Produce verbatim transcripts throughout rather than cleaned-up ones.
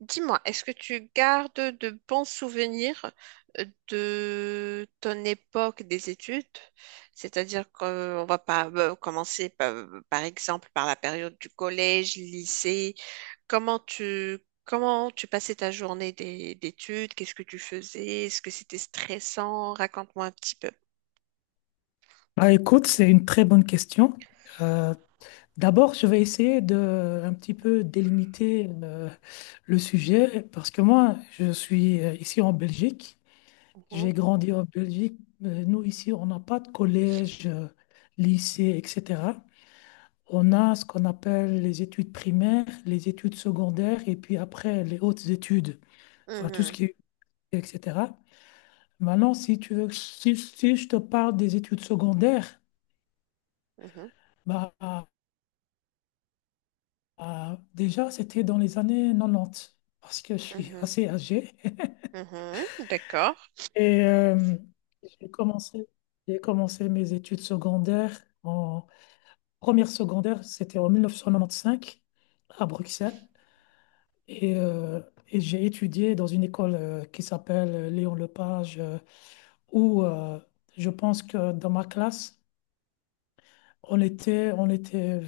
Dis-moi, est-ce que tu gardes de bons souvenirs euh, de ton époque des études? C'est-à-dire qu'on va pas euh, commencer par, par exemple par la période du collège, lycée. Comment tu, comment tu passais ta journée d'é- d'études? Qu'est-ce que tu faisais? Est-ce que c'était stressant? Raconte-moi un petit peu. Ah, écoute, c'est une très bonne question. Euh, D'abord, je vais essayer de un petit peu délimiter euh, le sujet parce que moi, je suis euh, ici en Belgique. Mhm, J'ai grandi en Belgique. Euh, Nous, ici, on n'a pas de collège, euh, lycée, et cetera. On a ce qu'on appelle les études primaires, les études secondaires et puis après les hautes études, enfin tout ce mhm, qui est, et cetera. Maintenant, si tu veux, si, si je te parle des études secondaires, bah, Ah, déjà, c'était dans les années quatre-vingt-dix, parce que je suis mhm, assez âgé. mhm, mhm. D'accord. Et euh, j'ai commencé, j'ai commencé mes études secondaires. En première secondaire, c'était en mille neuf cent quatre-vingt-quinze à Bruxelles. Et, euh, et j'ai étudié dans une école euh, qui s'appelle euh, Léon Lepage, euh, où euh, je pense que dans ma classe, on était, on était,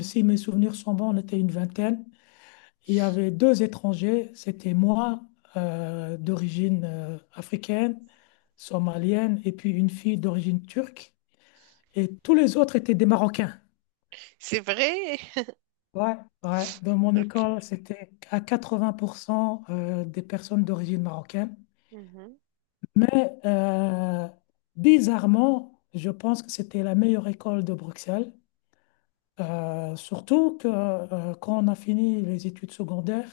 si mes souvenirs sont bons, on était une vingtaine. Il y avait deux étrangers, c'était moi, euh, d'origine euh, africaine, somalienne, et puis une fille d'origine turque. Et tous les autres étaient des Marocains. C'est vrai. Ouais, ouais. Dans mon Ok. école, c'était à quatre-vingts pour cent euh, des personnes d'origine marocaine. Mhm, Mais euh, bizarrement, je pense que c'était la meilleure école de Bruxelles. Euh, surtout que euh, quand on a fini les études secondaires,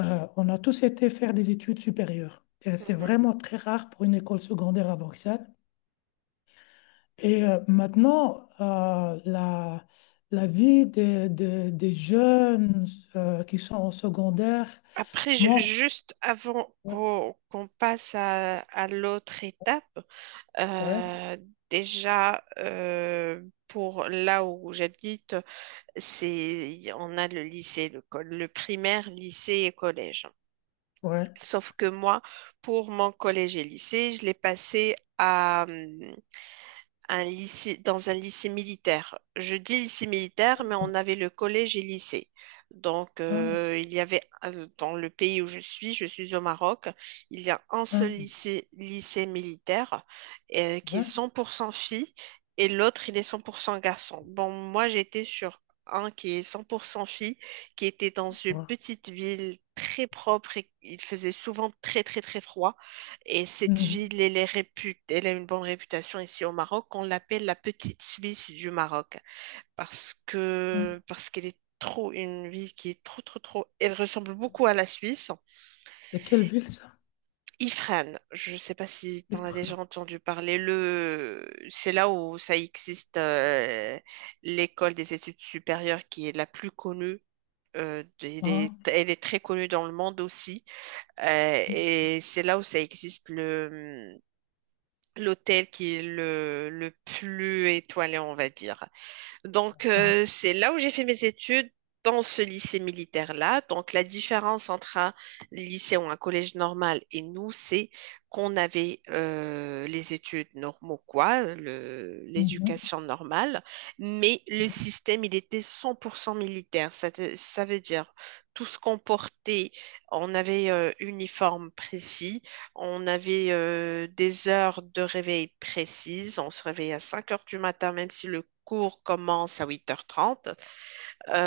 Euh, on a tous été faire des études supérieures. Et c'est mhm. vraiment très rare pour une école secondaire à Bruxelles. Et euh, maintenant, euh, la, la vie des, des- des jeunes euh, qui sont au secondaire, Après, ju- moi, juste avant ouais, qu'on qu'on passe à, à l'autre étape, ouais, euh, déjà euh, pour là où j'habite, c'est on a le lycée, le, col- le primaire, lycée et collège. ouais, Sauf que moi, pour mon collège et lycée, je l'ai passé à, hum, un lycée, dans un lycée militaire. Je dis lycée militaire, mais bon, on avait le collège et lycée. Donc, hein, euh, il y avait, euh, dans le pays où je suis, je suis au Maroc, il y a un seul hein, lycée, lycée militaire euh, qui est ouais, cent pour cent filles et l'autre, il est cent pour cent garçons. Bon, moi, j'étais sur un qui est cent pour cent filles, qui était dans une ouais, petite ville très propre et il faisait souvent très, très, très froid. Et cette mhm, ville, elle est répu- elle a une bonne réputation ici au Maroc. On l'appelle la petite Suisse du Maroc parce hein. que parce qu'elle est trop une ville qui est trop trop trop. Elle ressemble beaucoup à la Suisse. C'est quelle ville ça? Ifrane, je ne sais pas si tu en as déjà Ypres, entendu parler. Le, c'est là où ça existe euh, l'école des études supérieures qui est la plus connue. euh, elle hein, est, Elle est très connue dans le monde aussi. Euh, et c'est là où ça existe le l'hôtel qui est le, le plus étoilé, on va dire. Donc, ah, euh, c'est là où j'ai fait mes études, dans ce lycée militaire-là. Donc, la différence entre un lycée ou un collège normal et nous, c'est qu'on avait euh, les études normaux, quoi, le- mhm, l'éducation normale, mais ouais. le système, il était cent pour cent militaire. Ça, te- ça veut dire tout ce qu'on portait, on avait euh, uniforme précis. On avait euh, des heures de réveil précises. On se réveillait à cinq heures du matin, même si le cours commence à huit heures trente.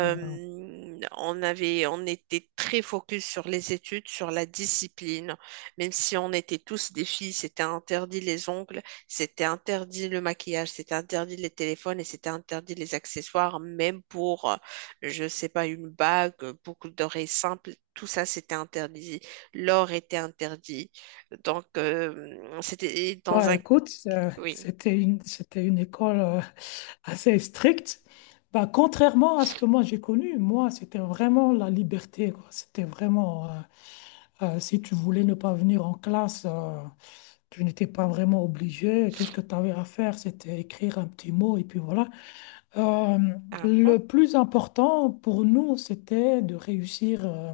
Ouais. on avait, on était très focus sur les études, sur la discipline. Même si on était tous des filles, c'était interdit les ongles, c'était interdit le maquillage, c'était interdit les téléphones et c'était interdit les accessoires, même pour, euh, je sais pas, une bague, euh, boucle d'oreille simple. Tout ça, c'était interdit. L'or était interdit. Donc, euh, c'était dans Bah, un... écoute, euh, Oui. c'était une, c'était une école euh, assez stricte. Bah, contrairement à ce que moi j'ai connu, moi, c'était vraiment la liberté, quoi. C'était vraiment, euh, euh, si tu voulais ne pas venir en classe, euh, tu n'étais pas vraiment obligé. Tout ce que tu avais à faire, c'était écrire un petit mot et puis voilà. Euh, Ah le bon? plus important pour nous, c'était de réussir, euh,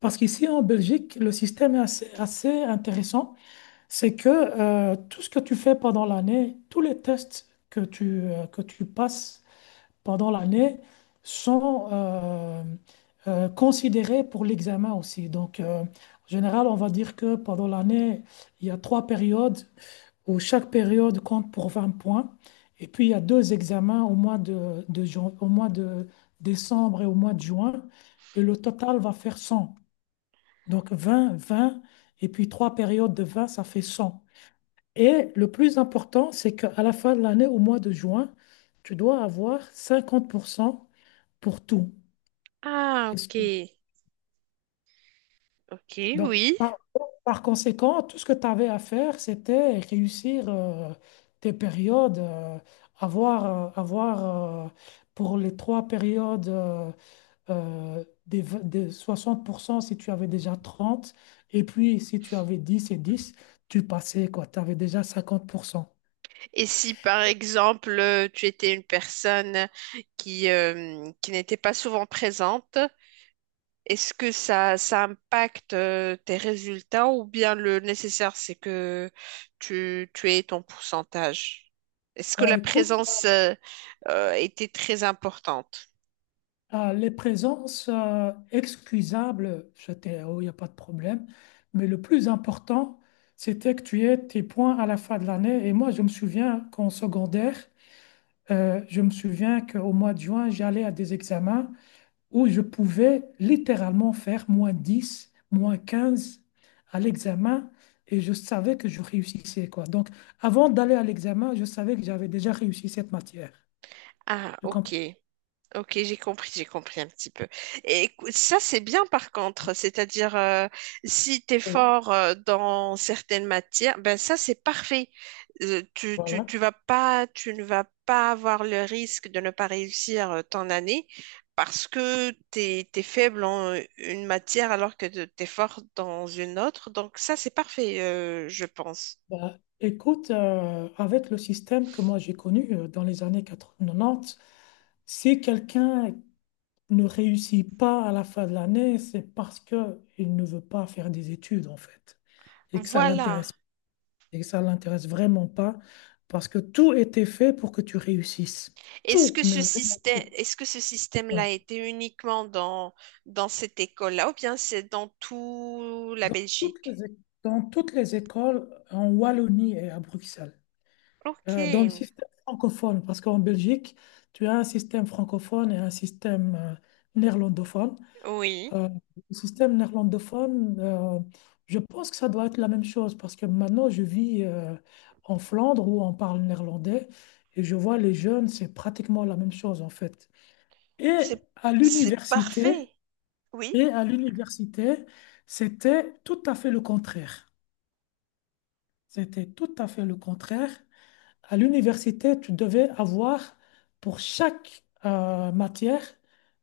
parce qu'ici en Belgique, le système est assez assez intéressant. C'est que euh, tout ce que tu fais pendant l'année, tous les tests que tu, euh, que tu passes pendant l'année sont euh, euh, considérés pour l'examen aussi. Donc, euh, en général, on va dire que pendant l'année, il y a trois périodes où chaque période compte pour vingt points. Et puis, il y a deux examens au mois de, de jan- au mois de décembre et au mois de juin. Et le total va faire cent. Donc, vingt, vingt et puis trois périodes de vingt, ça fait cent. Et le plus important, c'est qu'à la fin de l'année, au mois de juin, tu dois avoir cinquante pour cent pour cent pour tout. Ah, Est-ce ok. que- Ok, donc, oui. par, par conséquent, tout ce que tu avais à faire, c'était réussir euh, tes périodes, euh, avoir, euh, avoir euh, pour les trois périodes euh, euh, des, v- des soixante pour cent si tu avais déjà trente, et puis si tu avais dix et dix, tu passais quoi, tu avais déjà cinquante pour cent. Et si par exemple euh, tu étais une personne qui, euh, qui n'était pas souvent présente, est-ce que ça, ça impacte euh, tes résultats ou bien le nécessaire c'est que tu, tu aies ton pourcentage? Est-ce que Bah, la écoute, présence euh, euh, était très importante? ah, les présences euh, excusables, c'était, oh, il n'y a pas de problème. Mais le plus important, c'était que tu aies tes points à la fin de l'année. Et moi, je me souviens qu'en secondaire, euh, je me souviens qu'au mois de juin, j'allais à des examens où je pouvais littéralement faire moins dix moins quinze à l'examen. Et je savais que je réussissais, quoi. Donc, avant d'aller à l'examen, je savais que j'avais déjà réussi cette matière. Ah, Je ok. comprends. Ok, j'ai compris, j'ai compris un petit peu. Et écou- ça, c'est bien par contre. C'est-à-dire, euh, si tu es Oui. fort euh, dans certaines matières, ben ça, c'est parfait. Euh, tu, tu, Voilà. tu vas pas, tu ne vas pas avoir le risque de ne pas réussir euh, ton année parce que tu es, faible en euh, une matière alors que tu es fort dans une autre. Donc ça, c'est parfait, euh, je pense. Ben, écoute, euh, avec le système que moi j'ai connu euh, dans les années quatre-vingt-dix, si quelqu'un ne réussit pas à la fin de l'année, c'est parce que il ne veut pas faire des études en fait, et que ça Voilà. l'intéresse, et que ça l'intéresse vraiment pas, parce que tout était fait pour que tu réussisses, Est-ce tout, que mais ce vraiment système, tout. Est-ce que ce Ouais. système-là était uniquement dans, dans cette école-là ou bien c'est dans tout la Dans toutes Belgique? les, é- Dans toutes les écoles en Wallonie et à Bruxelles. Ok, euh, Dans le système francophone, parce qu'en Belgique, tu as un système francophone et un système euh, néerlandophone. oui, Euh, le système néerlandophone, euh, je pense que ça doit être la même chose, parce que maintenant, je vis euh, en Flandre où on parle néerlandais, et je vois les jeunes, c'est pratiquement la même chose en fait. Et c'est, à c'est parfait. l'université, Oui. et à l'université, c'était tout à fait le contraire. C'était tout à fait le contraire. À l'université, tu devais avoir pour chaque euh, matière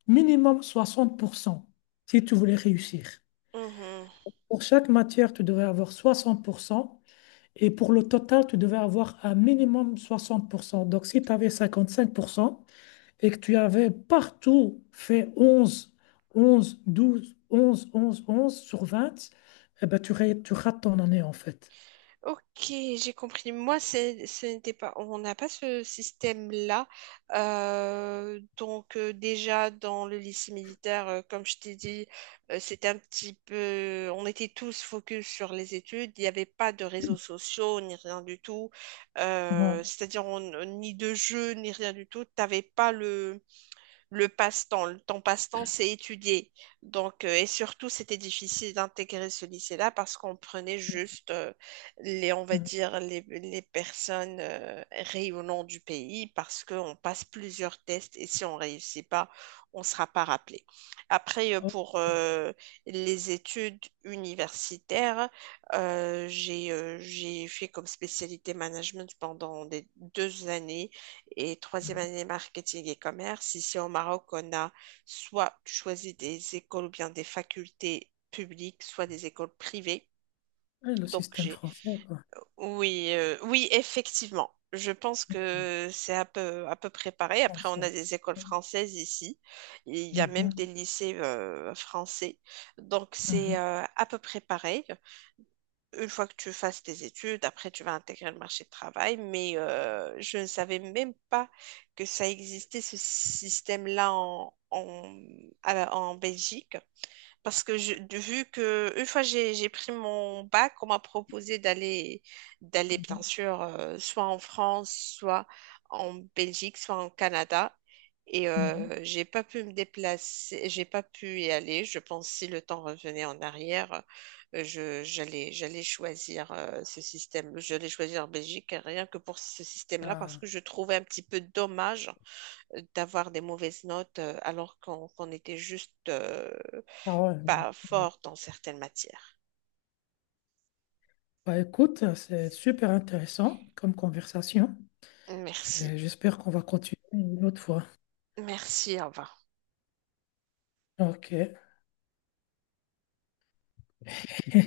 minimum soixante pour cent si tu voulais réussir. Mhm. Pour chaque matière, tu devais avoir soixante pour cent et pour le total, tu devais avoir un minimum soixante pour cent. Donc, si tu avais cinquante-cinq pour cent et que tu avais partout fait onze, onze, douze, onze, onze, onze sur vingt, eh ben, tu, ré- tu rates ton année en fait. Ok, j'ai compris. Moi, c'est- ce n'était pas, on n'a pas ce système-là. Euh, donc, euh, déjà, dans le lycée militaire, euh, comme je t'ai dit, euh, c'était un petit peu, on était tous focus sur les études. Il n'y avait pas de réseaux sociaux, ni rien du tout. Euh, Mhm. C'est-à-dire, on- ni de jeux, ni rien du tout. T'avais pas le, le passe-temps. Le- Ton passe-temps, c'est étudier. Donc, euh, et surtout, c'était difficile d'intégrer ce lycée-là parce qu'on prenait juste euh, les, on va Mhm. dire, les, les personnes euh, rayonnant du pays parce qu'on passe plusieurs tests et si on réussit pas, on sera pas rappelé. Après, euh, Oh, pour euh, les études universitaires, euh, j'ai euh, j'ai fait comme spécialité management pendant des deux années et troisième année marketing et commerce. Ici au Maroc, on a soit tu choisis des écoles ou bien des facultés publiques, soit des écoles privées. ouais, le Donc système j'ai français, quoi. oui, euh, oui, effectivement. Je pense que c'est à peu, à peu préparé. Bien Après, on a sûr. des écoles françaises ici. Il y a même Mhm, des lycées euh, français. Donc, mhm, c'est euh, à peu près pareil une fois que tu fasses tes études, après tu vas intégrer le marché du travail, mais euh, je ne savais même pas que ça existait ce système-là en, en, à la- en Belgique. Parce que je, de- vu que une fois j'ai j'ai pris mon bac, on m'a proposé d'aller d'aller bien mhm, sûr euh, soit en France, soit en Belgique, soit en Canada. Et mhm. euh, j'ai pas pu me déplacer, j'ai pas pu y aller. Je pense si le temps revenait en arrière, euh, je j'allais j'allais choisir euh, ce système. J'allais choisir Belgique rien que pour ce système-là parce Ah, que je trouvais un petit peu dommage euh, d'avoir des mauvaises notes euh, alors qu'on qu'on était juste euh, ah ouais. pas Ouais. fort dans certaines matières. Bah, écoute, c'est super intéressant comme conversation. Merci. Et J'espère qu'on va continuer une autre fois. Merci, au revoir. Ok.